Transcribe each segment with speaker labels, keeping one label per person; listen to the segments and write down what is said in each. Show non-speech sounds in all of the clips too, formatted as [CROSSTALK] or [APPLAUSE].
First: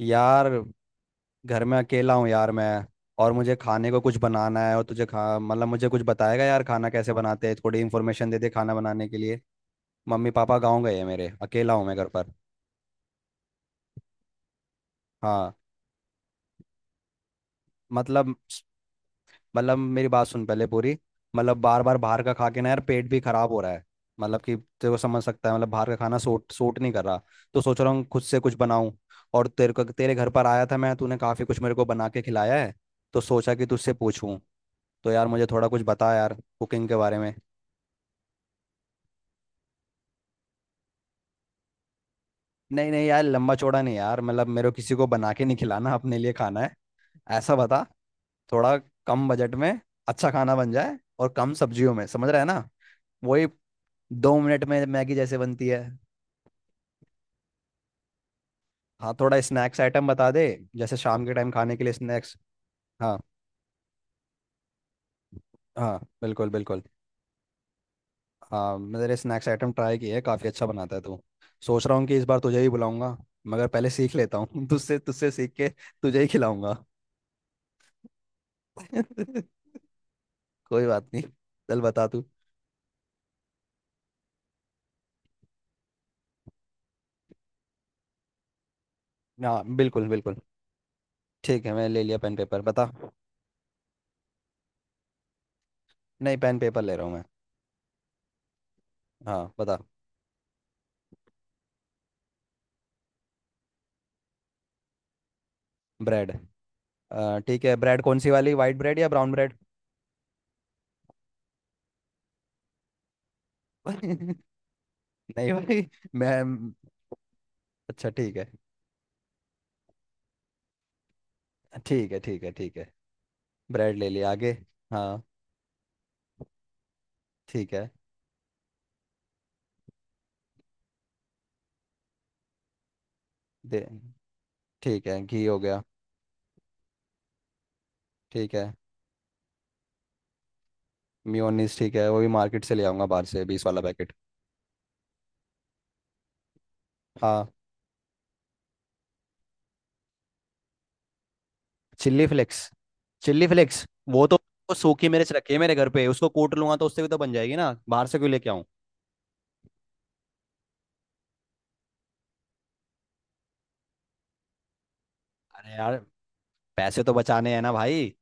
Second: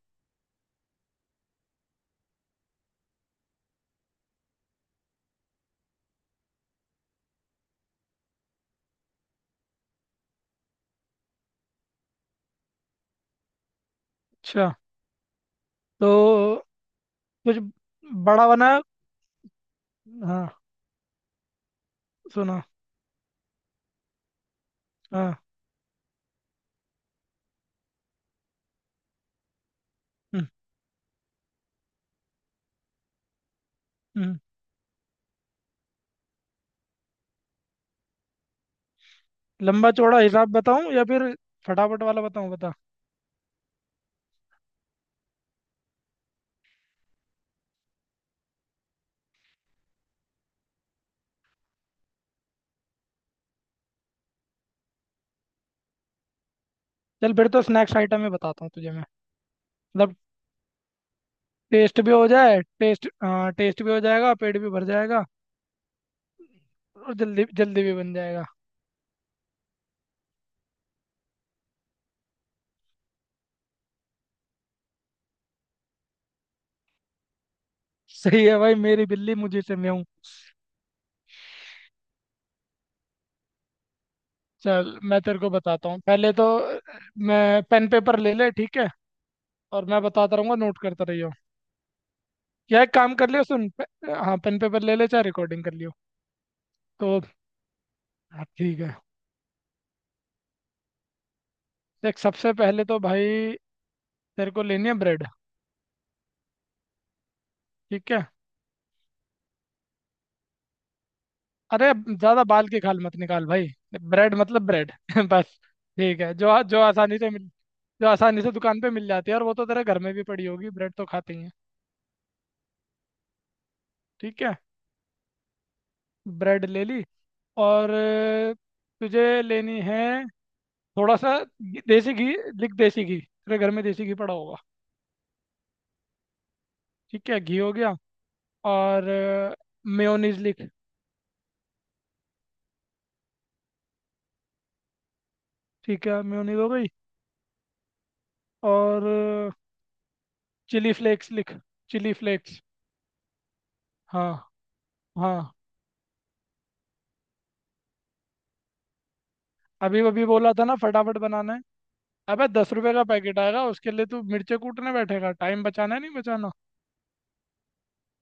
Speaker 1: यार। घर में अकेला हूँ यार मैं। और मुझे खाने को कुछ बनाना है और तुझे खा मतलब मुझे कुछ बताएगा यार खाना कैसे बनाते हैं। थोड़ी इन्फॉर्मेशन दे दे खाना बनाने के लिए। मम्मी पापा गाँव गए हैं मेरे। अकेला हूँ मैं घर पर।
Speaker 2: अच्छा।
Speaker 1: हाँ।
Speaker 2: तो कुछ
Speaker 1: मतलब
Speaker 2: बड़ा बना।
Speaker 1: मतलब मेरी बात सुन
Speaker 2: हाँ,
Speaker 1: पहले पूरी। मतलब बार बार बाहर का खा के
Speaker 2: सुना।
Speaker 1: ना यार पेट भी खराब हो रहा है। मतलब कि तेरे को समझ
Speaker 2: हाँ।
Speaker 1: सकता है मतलब बाहर का खाना सूट सूट नहीं कर रहा। तो सोच रहा हूँ खुद से कुछ बनाऊँ। और तेरे को तेरे घर पर
Speaker 2: हम्म।
Speaker 1: आया था मैं तूने काफ़ी कुछ मेरे को बना के खिलाया है। तो सोचा कि तुझसे पूछूं।
Speaker 2: हम्म।
Speaker 1: तो यार मुझे थोड़ा कुछ बता यार कुकिंग के बारे में।
Speaker 2: लंबा चौड़ा हिसाब बताऊं या फिर फटाफट वाला बताऊं, बता।
Speaker 1: नहीं नहीं यार लंबा चौड़ा नहीं यार मतलब मेरे को किसी को बना के नहीं खिलाना अपने लिए खाना है। ऐसा बता। थोड़ा। कम बजट में। अच्छा खाना बन जाए और कम सब्जियों में समझ रहा है ना। वही। 2 मिनट में मैगी जैसे बनती है।
Speaker 2: चल फिर तो स्नैक्स आइटम में बताता हूँ तुझे मैं।
Speaker 1: हाँ थोड़ा स्नैक्स आइटम
Speaker 2: मतलब
Speaker 1: बता दे। जैसे शाम के टाइम खाने के लिए
Speaker 2: टेस्ट भी हो
Speaker 1: स्नैक्स।
Speaker 2: जाए, टेस्ट,
Speaker 1: हाँ।
Speaker 2: हाँ टेस्ट भी हो जाएगा, पेट भी भर जाएगा।
Speaker 1: हाँ बिल्कुल बिल्कुल।
Speaker 2: और जल्दी जल्दी भी बन जाएगा।
Speaker 1: हाँ मेरे स्नैक्स आइटम ट्राई किए हैं काफ़ी अच्छा बनाता है तू। सोच रहा हूँ कि इस बार तुझे ही बुलाऊंगा। मगर पहले सीख लेता हूँ [LAUGHS] तुझसे तुझसे सीख के तुझे ही खिलाऊंगा।
Speaker 2: सही है भाई, मेरी बिल्ली
Speaker 1: [LAUGHS]
Speaker 2: मुझे से मैं हूँ।
Speaker 1: कोई बात नहीं। चल बता तू।
Speaker 2: चल मैं तेरे को बताता हूँ। पहले तो मैं पेन पेपर ले ले, ठीक है।
Speaker 1: हाँ
Speaker 2: और मैं
Speaker 1: बिल्कुल
Speaker 2: बताता
Speaker 1: बिल्कुल।
Speaker 2: रहूंगा, नोट करता रहियो।
Speaker 1: ठीक है मैं ले लिया पेन पेपर
Speaker 2: या
Speaker 1: बता।
Speaker 2: एक काम कर लियो, हाँ पेन पेपर ले ले, चाहे रिकॉर्डिंग कर लियो।
Speaker 1: नहीं पेन पेपर ले रहा
Speaker 2: तो
Speaker 1: हूँ मैं।
Speaker 2: हाँ ठीक है।
Speaker 1: हाँ बता।
Speaker 2: देख सबसे पहले तो भाई, तेरे को लेनी है ब्रेड।
Speaker 1: ब्रेड। ठीक है ब्रेड
Speaker 2: ठीक
Speaker 1: कौन
Speaker 2: है।
Speaker 1: सी वाली वाइट ब्रेड या ब्राउन ब्रेड?
Speaker 2: अरे ज्यादा बाल की खाल मत निकाल भाई।
Speaker 1: [LAUGHS] नहीं
Speaker 2: ब्रेड मतलब ब्रेड [LAUGHS] बस।
Speaker 1: भाई
Speaker 2: ठीक है,
Speaker 1: मैं।
Speaker 2: जो आसानी से मिल, जो
Speaker 1: अच्छा ठीक
Speaker 2: आसानी
Speaker 1: है।
Speaker 2: से दुकान पे मिल जाती है, और वो तो तेरे घर में भी पड़ी होगी, ब्रेड तो खाते ही हैं।
Speaker 1: ठीक है ठीक है ठीक है। ब्रेड ले लिया
Speaker 2: ठीक
Speaker 1: आगे।
Speaker 2: है,
Speaker 1: हाँ
Speaker 2: ब्रेड ले ली।
Speaker 1: ठीक है।
Speaker 2: और तुझे लेनी है थोड़ा सा देसी घी। लिख देसी घी, तेरे घर में
Speaker 1: दे।
Speaker 2: देसी घी पड़ा होगा।
Speaker 1: ठीक है घी हो गया।
Speaker 2: ठीक है, घी हो गया।
Speaker 1: ठीक है।
Speaker 2: और मेयोनीज लिख।
Speaker 1: मियोनीस ठीक है वो भी मार्केट से ले आऊंगा बाहर से 20 वाला पैकेट।
Speaker 2: ठीक है, मेयोनीज हो गई।
Speaker 1: हाँ।
Speaker 2: और चिली फ्लेक्स लिख। Chilli
Speaker 1: chilli
Speaker 2: flakes.
Speaker 1: Flakes chilli flakes. वो
Speaker 2: हाँ।
Speaker 1: तो। वो सूखी मिर्च
Speaker 2: हाँ
Speaker 1: रखी है मेरे घर पे उसको कूट लूंगा तो उससे भी तो बन जाएगी ना बाहर से क्यों लेके आऊं?
Speaker 2: अभी अभी बोला था ना, फटाफट बनाना है। अबे दस रुपए का पैकेट आएगा, उसके लिए तू मिर्चे कूटने बैठेगा? टाइम
Speaker 1: अरे
Speaker 2: बचाना
Speaker 1: यार
Speaker 2: है नहीं बचाना?
Speaker 1: पैसे तो बचाने हैं ना भाई।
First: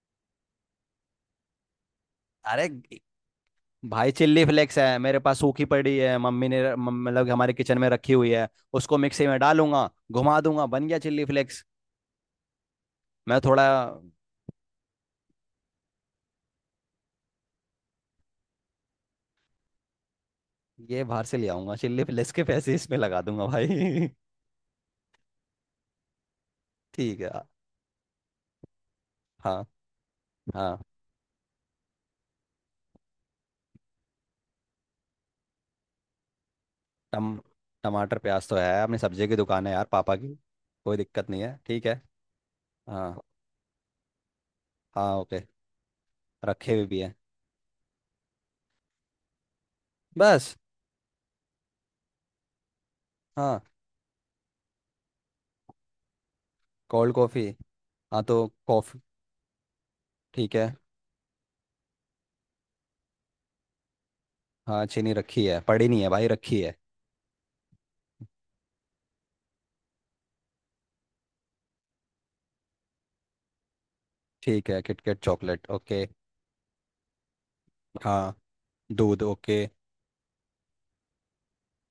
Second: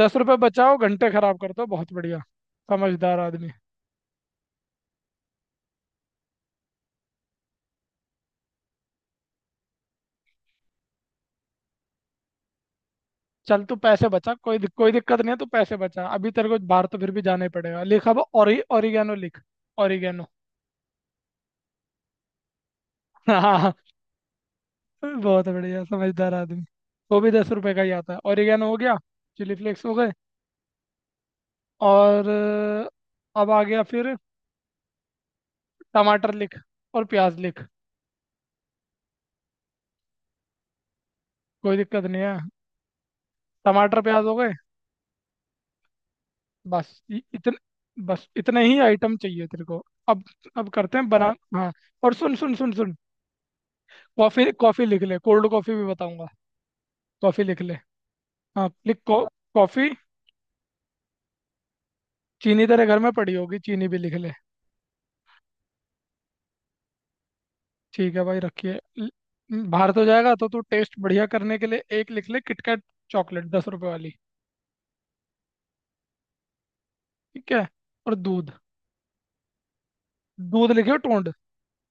Speaker 2: 10 रुपए बचाओ, घंटे खराब कर दो, बहुत बढ़िया
Speaker 1: अरे।
Speaker 2: समझदार आदमी।
Speaker 1: भाई चिल्ली फ्लेक्स है मेरे पास सूखी पड़ी है मम्मी ने मतलब कि हमारे किचन में रखी हुई है। उसको मिक्सी में डालूंगा घुमा दूंगा बन गया चिल्ली फ्लेक्स। मैं
Speaker 2: चल
Speaker 1: थोड़ा।
Speaker 2: तू पैसे बचा, कोई दिक्कत नहीं है। तू पैसे बचा, अभी तेरे को बाहर तो फिर भी जाना ही पड़ेगा। लिख अब, ओरिगेनो लिख। ओरिगेनो।
Speaker 1: ये बाहर से ले आऊंगा चिल्ली फ्लेक्स के पैसे इसमें लगा दूंगा
Speaker 2: हाँ
Speaker 1: भाई।
Speaker 2: [LAUGHS] बहुत बढ़िया समझदार आदमी।
Speaker 1: [LAUGHS] ठीक
Speaker 2: वो
Speaker 1: है।
Speaker 2: भी 10 रुपए का ही आता है। ओरिगेनो हो गया, चिली
Speaker 1: हाँ।
Speaker 2: फ्लेक्स हो गए।
Speaker 1: हाँ।
Speaker 2: और अब आ गया फिर, टमाटर लिख और
Speaker 1: टम
Speaker 2: प्याज लिख।
Speaker 1: टमाटर प्याज तो है अपनी सब्जी की दुकान है यार पापा की। कोई दिक्कत नहीं है
Speaker 2: कोई
Speaker 1: ठीक है।
Speaker 2: दिक्कत नहीं है,
Speaker 1: हाँ।
Speaker 2: टमाटर प्याज हो गए।
Speaker 1: हाँ ओके। रखे हुए
Speaker 2: बस
Speaker 1: भी है।
Speaker 2: इ- इतने बस इतने ही आइटम चाहिए तेरे को। अब
Speaker 1: बस।
Speaker 2: अब करते हैं बना, हाँ। और सुन सुन सुन सुन,
Speaker 1: हाँ
Speaker 2: कॉफी कॉफी लिख ले, कोल्ड कॉफी भी बताऊंगा।
Speaker 1: Cold
Speaker 2: coffee
Speaker 1: coffee.
Speaker 2: लिख ले।
Speaker 1: हाँ तो
Speaker 2: हाँ
Speaker 1: कॉफ़ी।
Speaker 2: लिख, कॉफी।
Speaker 1: ठीक है।
Speaker 2: चीनी तेरे घर में पड़ी होगी, चीनी भी लिख ले।
Speaker 1: हाँ चीनी रखी है पड़ी नहीं है भाई रखी है।
Speaker 2: ठीक है भाई, बाहर तो जाएगा तो तू, टेस्ट बढ़िया करने के लिए एक लिख ले किटकैट चॉकलेट 10 रुपए वाली।
Speaker 1: ठीक है किटकैट चॉकलेट ओके।
Speaker 2: ठीक है। और
Speaker 1: हाँ।
Speaker 2: दूध,
Speaker 1: दूध ओके।
Speaker 2: दूध लिखे टोंड।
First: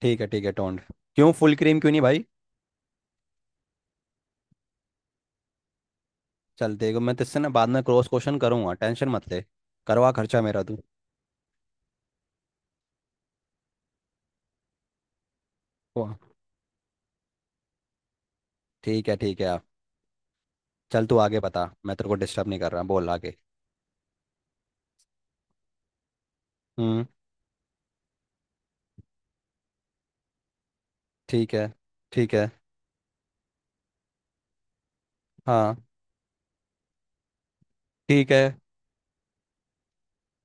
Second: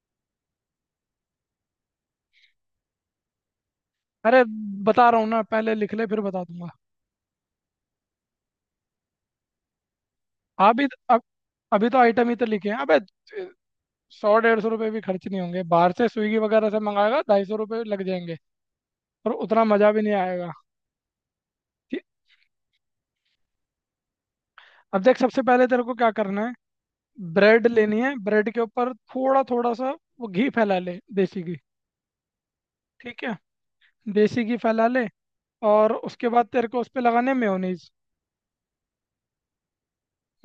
Speaker 1: ठीक है टोंड। क्यों फुल क्रीम क्यों नहीं भाई?
Speaker 2: अरे बता रहा हूँ ना, पहले लिख ले फिर बता दूंगा।
Speaker 1: चलते हैं, मैं तुझसे ना बाद में क्रॉस क्वेश्चन करूँगा टेंशन मत ले। करवा खर्चा मेरा तू।
Speaker 2: अभी तो, अब अभी तो आइटम ही तो लिखे हैं अबे। 100 150 रुपये भी खर्च नहीं होंगे, बाहर से
Speaker 1: वाह,
Speaker 2: स्विगी वगैरह से मंगाएगा 250 रुपये लग जाएंगे। और
Speaker 1: ठीक है
Speaker 2: उतना
Speaker 1: आप।
Speaker 2: मज़ा भी नहीं आएगा।
Speaker 1: चल तू आगे बता मैं
Speaker 2: ठीक-
Speaker 1: तेरे को डिस्टर्ब नहीं कर रहा बोल आगे।
Speaker 2: अब देख सबसे पहले तेरे को क्या करना है।
Speaker 1: हम्म।
Speaker 2: ब्रेड लेनी है, ब्रेड के ऊपर थोड़ा थोड़ा सा वो घी फैला ले, देसी
Speaker 1: ठीक
Speaker 2: घी।
Speaker 1: है। ठीक है।
Speaker 2: ठीक है, देसी घी फैला ले।
Speaker 1: हाँ।
Speaker 2: और उसके बाद तेरे को उस पर लगाने मेयोनीज।
Speaker 1: ठीक है।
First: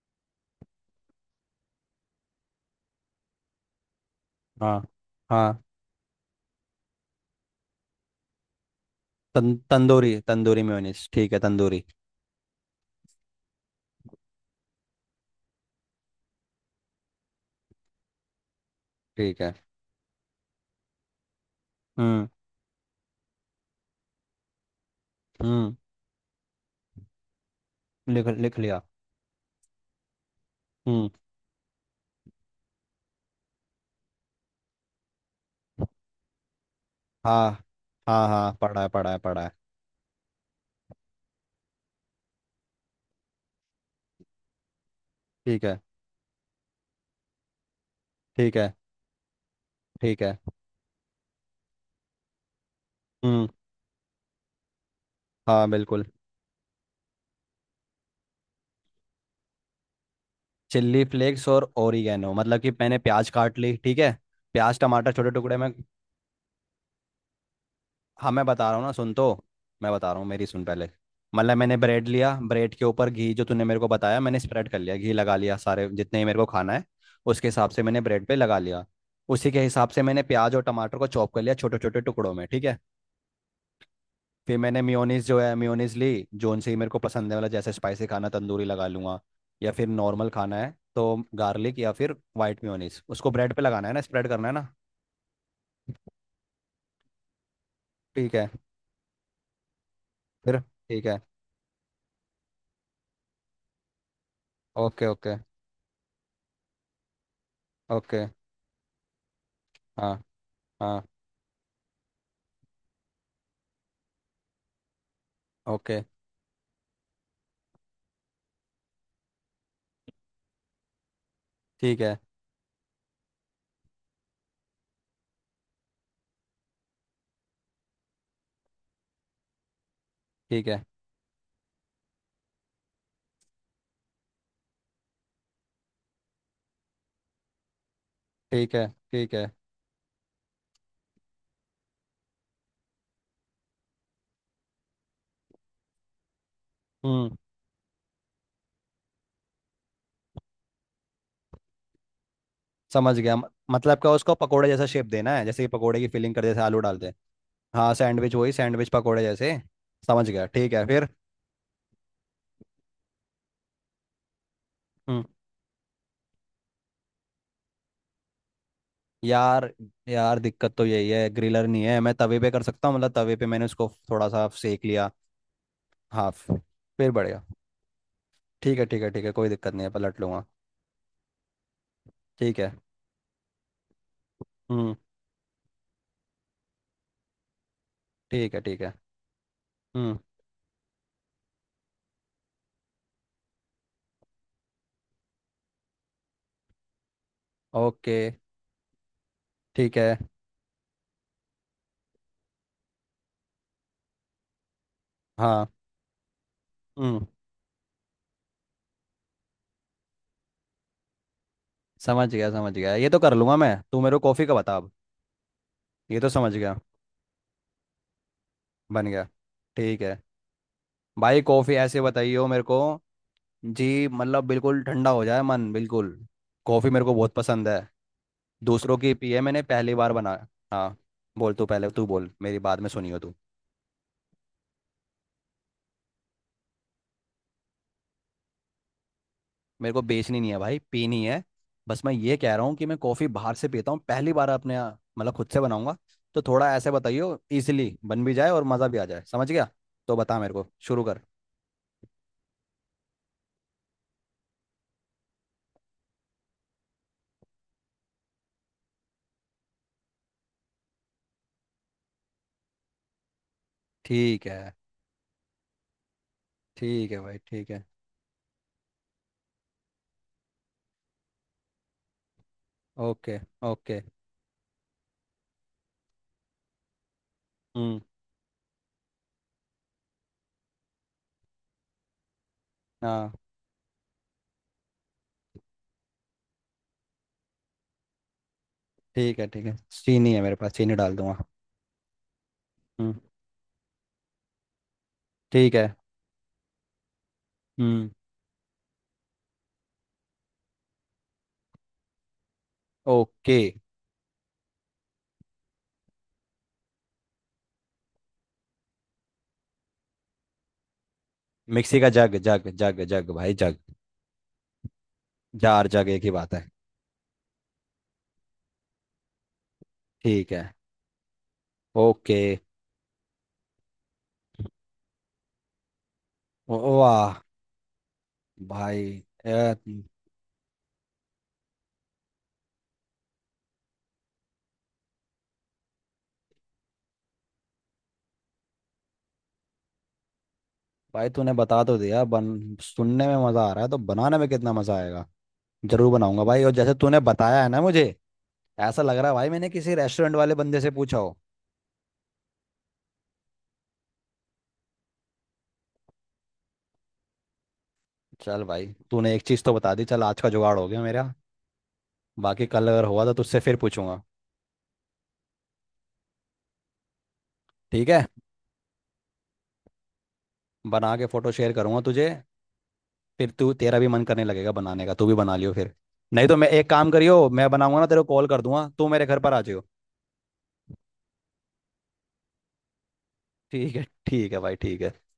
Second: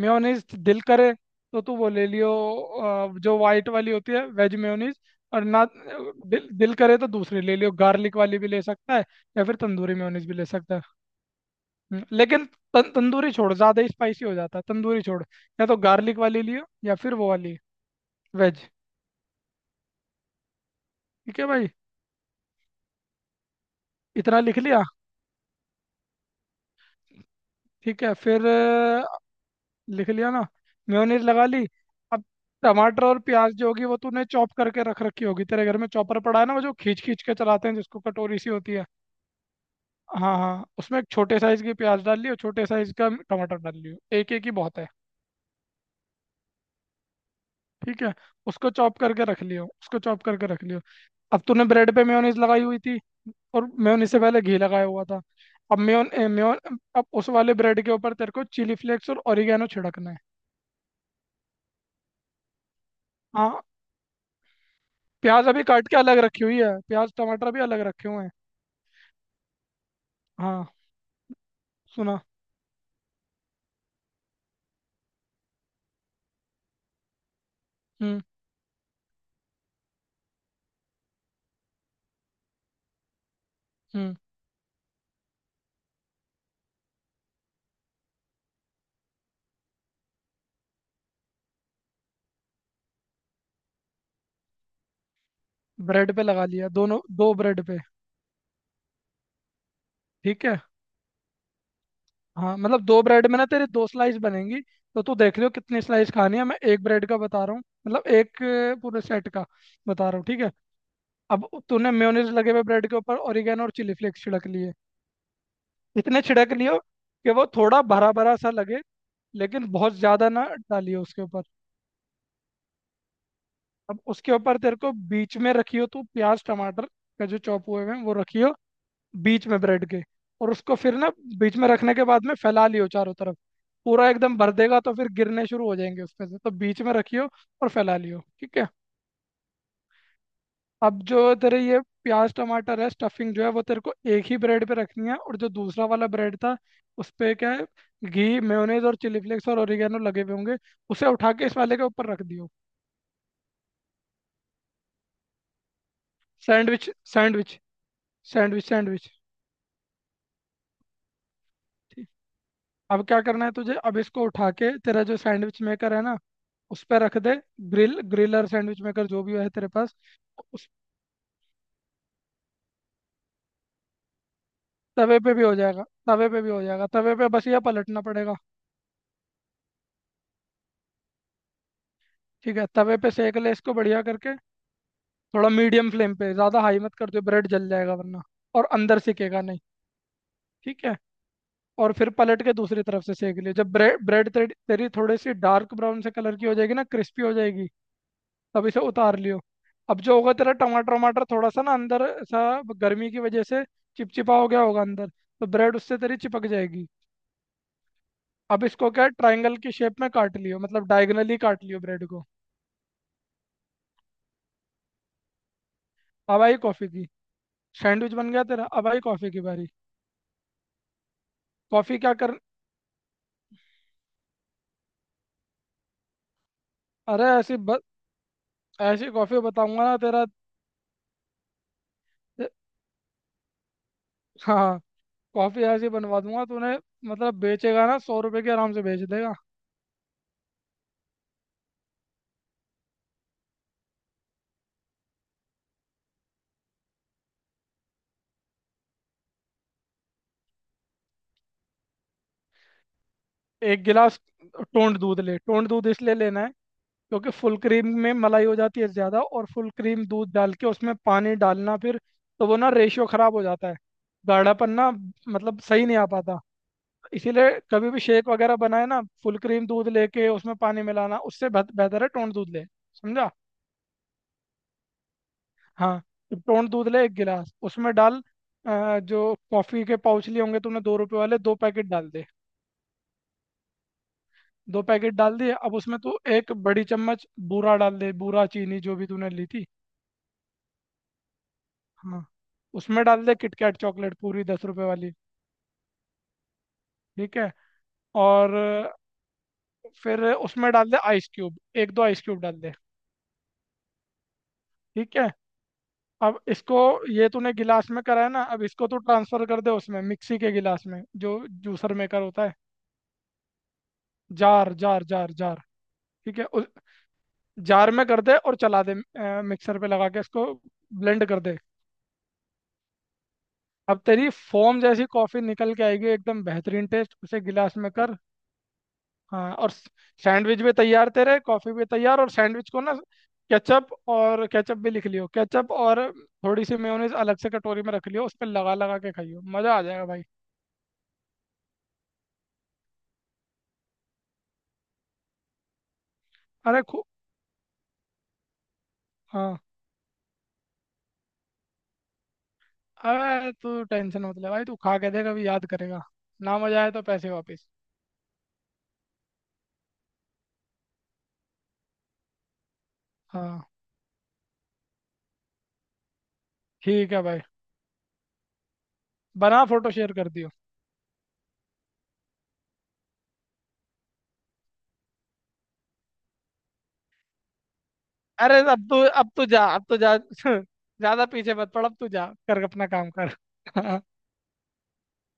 Speaker 2: मेयोनीज दिल करे तो तू वो ले लियो, जो वाइट वाली होती है, वेज
Speaker 1: हाँ।
Speaker 2: मेयोनीज। और
Speaker 1: हाँ
Speaker 2: ना, दिल करे तो दूसरी ले लियो, गार्लिक वाली भी ले सकता है। या फिर तंदूरी
Speaker 1: तंदूरी
Speaker 2: मेयोनीज भी ले
Speaker 1: तंदूरी
Speaker 2: सकता है।
Speaker 1: मेयोनीज ठीक है तंदूरी।
Speaker 2: लेकिन तंदूरी छोड़, ज़्यादा ही स्पाइसी हो जाता है, तंदूरी छोड़। या तो गार्लिक वाली लियो, या फिर वो वाली, वेज।
Speaker 1: ठीक है।
Speaker 2: ठीक है भाई,
Speaker 1: हम्म।
Speaker 2: इतना लिख लिया।
Speaker 1: हम्म
Speaker 2: ठीक है
Speaker 1: लिख
Speaker 2: फिर,
Speaker 1: लिख लिया।
Speaker 2: लिख लिया ना।
Speaker 1: हम्म।
Speaker 2: मेयोनीज लगा ली। अब टमाटर और प्याज जो होगी वो तूने चॉप करके रख रखी होगी। तेरे घर में चॉपर पड़ा है ना, वो जो खींच खींच के
Speaker 1: हाँ
Speaker 2: चलाते हैं, जिसको
Speaker 1: हाँ
Speaker 2: कटोरी सी
Speaker 1: हाँ
Speaker 2: होती
Speaker 1: पढ़ा
Speaker 2: है।
Speaker 1: है पढ़ा है पढ़ा है।
Speaker 2: हाँ हाँ, उसमें एक छोटे साइज की प्याज डाल लियो, छोटे साइज का टमाटर डाल लियो, एक एक ही बहुत है।
Speaker 1: ठीक है
Speaker 2: ठीक है,
Speaker 1: ठीक
Speaker 2: उसको
Speaker 1: है
Speaker 2: चॉप करके रख लियो, उसको
Speaker 1: ठीक
Speaker 2: चॉप
Speaker 1: है।
Speaker 2: करके रख लियो। अब तूने ब्रेड पे मेयोनीज लगाई हुई थी,
Speaker 1: हम्म।
Speaker 2: और मेयोनीज से पहले घी लगाया हुआ था।
Speaker 1: हाँ
Speaker 2: अब
Speaker 1: बिल्कुल।
Speaker 2: मेयोन ए, मेयोन अब उस वाले ब्रेड के ऊपर तेरे को चिली फ्लेक्स और ओरिगेनो छिड़कना है।
Speaker 1: चिल्ली फ्लेक्स और ओरिगेनो मतलब कि मैंने प्याज काट
Speaker 2: हाँ,
Speaker 1: ली ठीक है। प्याज टमाटर छोटे
Speaker 2: प्याज
Speaker 1: टुकड़े
Speaker 2: अभी
Speaker 1: में।
Speaker 2: काट के अलग रखी हुई है, प्याज टमाटर भी अलग रखे हुए
Speaker 1: हाँ
Speaker 2: हैं।
Speaker 1: मैं बता रहा हूँ ना सुन तो। मैं बता रहा हूँ मेरी सुन
Speaker 2: हाँ,
Speaker 1: पहले। मतलब मैंने ब्रेड
Speaker 2: सुना।
Speaker 1: लिया ब्रेड के ऊपर घी जो तूने मेरे को बताया मैंने स्प्रेड कर लिया घी लगा लिया सारे जितने ही मेरे को खाना है। उसके हिसाब से मैंने
Speaker 2: हम्म
Speaker 1: ब्रेड पे लगा लिया। उसी के हिसाब से मैंने प्याज और टमाटर को चॉप कर लिया छोटे छोटे टुकड़ों में ठीक है।
Speaker 2: हम्म
Speaker 1: फिर मैंने मेयोनीज जो है मेयोनीज ली जोन से ही मेरे को पसंद है वाला जैसे स्पाइसी खाना तंदूरी लगा लूंगा। या फिर नॉर्मल खाना है तो गार्लिक या फिर वाइट मेयोनीज उसको ब्रेड पे लगाना है ना स्प्रेड करना है ना।
Speaker 2: ब्रेड पे लगा लिया, दोनों दो ब्रेड पे।
Speaker 1: ठीक है
Speaker 2: ठीक है।
Speaker 1: फिर ठीक है।
Speaker 2: हाँ मतलब दो ब्रेड में ना तेरे दो स्लाइस बनेंगी। तो
Speaker 1: ओके
Speaker 2: तू
Speaker 1: ओके।
Speaker 2: देख लियो कितनी स्लाइस खानी है, मैं एक ब्रेड का बता रहा हूँ। मतलब
Speaker 1: ओके।
Speaker 2: एक पूरे सेट का बता रहा
Speaker 1: हाँ।
Speaker 2: हूँ, ठीक है।
Speaker 1: हाँ
Speaker 2: अब तूने मेयोनीज लगे हुए ब्रेड के ऊपर ओरिगेनो और चिली फ्लेक्स छिड़क लिए।
Speaker 1: ओके।
Speaker 2: इतने छिड़क लियो कि वो थोड़ा भरा भरा सा लगे, लेकिन बहुत ज़्यादा ना डालियो उसके ऊपर।
Speaker 1: ठीक है।
Speaker 2: अब उसके ऊपर तेरे को बीच में रखियो तू प्याज टमाटर का जो चॉप हुए हुए हैं, वो रखियो बीच में ब्रेड के। और
Speaker 1: ठीक
Speaker 2: उसको
Speaker 1: है
Speaker 2: फिर ना, बीच में रखने के बाद में फैला लियो चारों तरफ। पूरा एकदम भर देगा तो फिर गिरने शुरू हो जाएंगे उसमें से, तो बीच में रखियो और फैला लियो, ठीक है।
Speaker 1: ठीक है ठीक है।
Speaker 2: अब जो तेरे ये प्याज टमाटर है स्टफिंग जो है, वो तेरे को एक ही ब्रेड पे रखनी है, और जो दूसरा वाला ब्रेड था उस पे
Speaker 1: हम्म।
Speaker 2: क्या है, घी मेयोनेज और चिली फ्लेक्स और ओरिगेनो लगे हुए होंगे। उसे उठा के इस वाले के ऊपर रख दियो।
Speaker 1: समझ गया मतलब क्या उसको पकोड़े जैसा शेप देना है जैसे कि पकोड़े की फिलिंग कर जैसे आलू
Speaker 2: सैंडविच,
Speaker 1: डालते हैं।
Speaker 2: सैंडविच,
Speaker 1: हाँ सैंडविच वही
Speaker 2: सैंडविच,
Speaker 1: सैंडविच
Speaker 2: सैंडविच।
Speaker 1: पकोड़े जैसे। समझ गया ठीक है फिर।
Speaker 2: अब क्या करना है तुझे, अब इसको उठा के तेरा जो
Speaker 1: हम्म।
Speaker 2: सैंडविच मेकर है ना, उस पर रख दे। ग्रिलर, सैंडविच मेकर, जो भी है
Speaker 1: यार।
Speaker 2: तेरे पास।
Speaker 1: यार
Speaker 2: उस
Speaker 1: दिक्कत तो यही है ग्रिलर नहीं है मैं तवे पे कर सकता हूँ मतलब तवे पे मैंने उसको थोड़ा सा सेक लिया।
Speaker 2: तवे पे भी हो जाएगा, तवे पे
Speaker 1: हाफ।
Speaker 2: भी हो जाएगा,
Speaker 1: फिर
Speaker 2: तवे पे
Speaker 1: बढ़िया।
Speaker 2: बस ये पलटना पड़ेगा।
Speaker 1: ठीक है ठीक है ठीक है कोई दिक्कत नहीं है पलट लूंगा।
Speaker 2: ठीक
Speaker 1: ठीक
Speaker 2: है,
Speaker 1: है।
Speaker 2: तवे पे सेक ले इसको बढ़िया करके।
Speaker 1: हम्म।
Speaker 2: थोड़ा मीडियम फ्लेम पे, ज़्यादा हाई मत कर दो, ब्रेड जल जाएगा वरना,
Speaker 1: ठीक है।
Speaker 2: और
Speaker 1: ठीक है।
Speaker 2: अंदर सिकेगा नहीं।
Speaker 1: हम्म।
Speaker 2: ठीक है। और फिर पलट के दूसरी तरफ से सेक ले, जब ब्रेड ब्रेड तेरी तेरी थोड़ी सी डार्क ब्राउन से कलर की हो जाएगी ना, क्रिस्पी हो जाएगी,
Speaker 1: ओके।
Speaker 2: अब इसे उतार लियो।
Speaker 1: ठीक
Speaker 2: अब जो
Speaker 1: है।
Speaker 2: होगा तेरा टमाटर वमाटर थोड़ा सा ना अंदर सा, गर्मी की वजह से चिपचिपा हो गया होगा अंदर, तो
Speaker 1: हाँ।
Speaker 2: ब्रेड उससे तेरी चिपक जाएगी।
Speaker 1: हम्म।
Speaker 2: अब इसको क्या, ट्रायंगल की शेप में काट लियो, मतलब डायगनली काट लियो ब्रेड को।
Speaker 1: समझ गया ये तो कर लूंगा मैं तू मेरे को कॉफ़ी का बता अब। ये तो
Speaker 2: अब
Speaker 1: समझ
Speaker 2: आई
Speaker 1: गया।
Speaker 2: कॉफ़ी की सैंडविच बन गया तेरा, अब आई
Speaker 1: बन गया।
Speaker 2: कॉफ़ी की बारी।
Speaker 1: ठीक है। भाई कॉफ़ी
Speaker 2: कॉफ़ी
Speaker 1: ऐसे
Speaker 2: क्या कर,
Speaker 1: बताइयो मेरे को। जी मतलब बिल्कुल ठंडा हो जाए मन बिल्कुल। कॉफ़ी मेरे को
Speaker 2: अरे
Speaker 1: बहुत
Speaker 2: ऐसी
Speaker 1: पसंद
Speaker 2: ब...
Speaker 1: है। दूसरों
Speaker 2: ऐसी
Speaker 1: की पी
Speaker 2: कॉफ़ी
Speaker 1: है मैंने
Speaker 2: बताऊंगा
Speaker 1: पहली
Speaker 2: ना
Speaker 1: बार
Speaker 2: तेरा,
Speaker 1: बनाया। हाँ। बोल तू पहले तू बोल मेरी बाद में सुनियो तू।
Speaker 2: हाँ। कॉफ़ी ऐसी बनवा दूंगा तूने, मतलब बेचेगा ना 100 रुपए के आराम से बेच देगा।
Speaker 1: मेरे को बेचनी नहीं है भाई पीनी है। बस मैं ये कह रहा हूँ कि मैं कॉफ़ी बाहर से पीता हूँ पहली बार अपने यहाँ, मतलब खुद से बनाऊंगा। तो थोड़ा ऐसे बताइयो इजीली बन भी जाए और मज़ा भी आ जाए समझ गया। तो बता मेरे को शुरू कर।
Speaker 2: एक गिलास टोंड दूध ले। टोंड दूध इसलिए लेना है, क्योंकि फुल क्रीम में मलाई हो जाती है ज़्यादा, और फुल क्रीम दूध डाल के उसमें पानी डालना फिर, तो वो ना रेशियो ख़राब हो जाता है,
Speaker 1: ठीक
Speaker 2: गाढ़ापन
Speaker 1: है
Speaker 2: ना मतलब सही नहीं आ पाता।
Speaker 1: ठीक है भाई
Speaker 2: इसीलिए
Speaker 1: ठीक है।
Speaker 2: कभी भी शेक वगैरह बनाए ना, फुल क्रीम दूध लेके उसमें पानी मिलाना उससे बेहतर है टोंड दूध ले। समझा।
Speaker 1: Okay okay.
Speaker 2: हाँ, तो टोंड दूध ले एक गिलास, उसमें
Speaker 1: हम्म।
Speaker 2: डाल जो कॉफ़ी के पाउच लिए होंगे तूने 2 रुपए वाले, दो पैकेट डाल दे।
Speaker 1: हाँ
Speaker 2: दो पैकेट डाल दिए, अब उसमें तू एक बड़ी चम्मच बूरा डाल दे, बूरा चीनी जो भी तूने ली थी।
Speaker 1: ठीक है चीनी है मेरे पास चीनी डाल दूंगा।
Speaker 2: हाँ, उसमें
Speaker 1: हम्म।
Speaker 2: डाल दे किटकैट चॉकलेट पूरी 10 रुपए वाली।
Speaker 1: ठीक है।
Speaker 2: ठीक है।
Speaker 1: हम्म।
Speaker 2: और फिर उसमें डाल दे आइस क्यूब, एक दो आइस क्यूब डाल दे।
Speaker 1: ओके।
Speaker 2: ठीक है। अब इसको, ये तूने गिलास में करा है ना, अब इसको तू ट्रांसफर कर दे उसमें मिक्सी के गिलास में, जो जूसर
Speaker 1: मिक्सी का
Speaker 2: मेकर
Speaker 1: जग
Speaker 2: होता है,
Speaker 1: जग जग जग भाई jug.
Speaker 2: Jar, jar, jar, jar.
Speaker 1: चार जगह की
Speaker 2: ठीक है,
Speaker 1: बात
Speaker 2: उस
Speaker 1: है।
Speaker 2: जार में कर दे और चला दे, मिक्सर पे लगा के
Speaker 1: ठीक
Speaker 2: इसको
Speaker 1: है।
Speaker 2: ब्लेंड कर दे।
Speaker 1: ओके।
Speaker 2: अब तेरी फोम जैसी कॉफी निकल के आएगी, एकदम बेहतरीन टेस्ट,
Speaker 1: वाह।
Speaker 2: उसे गिलास में कर।
Speaker 1: भाई।
Speaker 2: हाँ, और
Speaker 1: ए,
Speaker 2: सैंडविच भी तैयार तेरे, कॉफी भी तैयार। और सैंडविच को ना, केचप, और केचप भी लिख लियो, केचप और थोड़ी सी मेयोनीज अलग से कटोरी में रख लियो, उस पर लगा लगा के खाइयो, मजा आ जाएगा भाई।
Speaker 1: भाई तूने बता तो दिया बन सुनने में मज़ा आ रहा है तो बनाने में कितना मज़ा आएगा। जरूर बनाऊंगा भाई और
Speaker 2: अरे
Speaker 1: जैसे
Speaker 2: खू
Speaker 1: तूने बताया है ना मुझे। ऐसा लग रहा है भाई
Speaker 2: हाँ,
Speaker 1: मैंने किसी रेस्टोरेंट वाले बंदे से पूछा हो।
Speaker 2: अरे तू टेंशन मत ले भाई, तू खा के देख, अभी याद करेगा, ना मजा आए तो पैसे वापस।
Speaker 1: चल भाई। तूने एक चीज़ तो बता दी चल आज का जुगाड़ हो गया मेरा। बाकी कल अगर हुआ तो तुझसे
Speaker 2: हाँ
Speaker 1: फिर पूछूंगा।
Speaker 2: ठीक है भाई,
Speaker 1: ठीक है।
Speaker 2: बना फोटो शेयर कर दियो।
Speaker 1: बना के फोटो शेयर करूंगा तुझे। फिर तू तेरा भी मन करने लगेगा बनाने का तू भी बना लियो फिर। नहीं तो मैं एक काम करियो मैं बनाऊंगा ना तेरे को कॉल
Speaker 2: अरे
Speaker 1: कर दूंगा तू मेरे
Speaker 2: अब
Speaker 1: घर
Speaker 2: तू
Speaker 1: पर आ
Speaker 2: जा,
Speaker 1: जाइयो।
Speaker 2: अब तू जा [LAUGHS] ज्यादा पीछे मत पड़, अब तू जा कर अपना काम कर [LAUGHS] हाँ।
Speaker 1: ठीक है भाई ठीक है।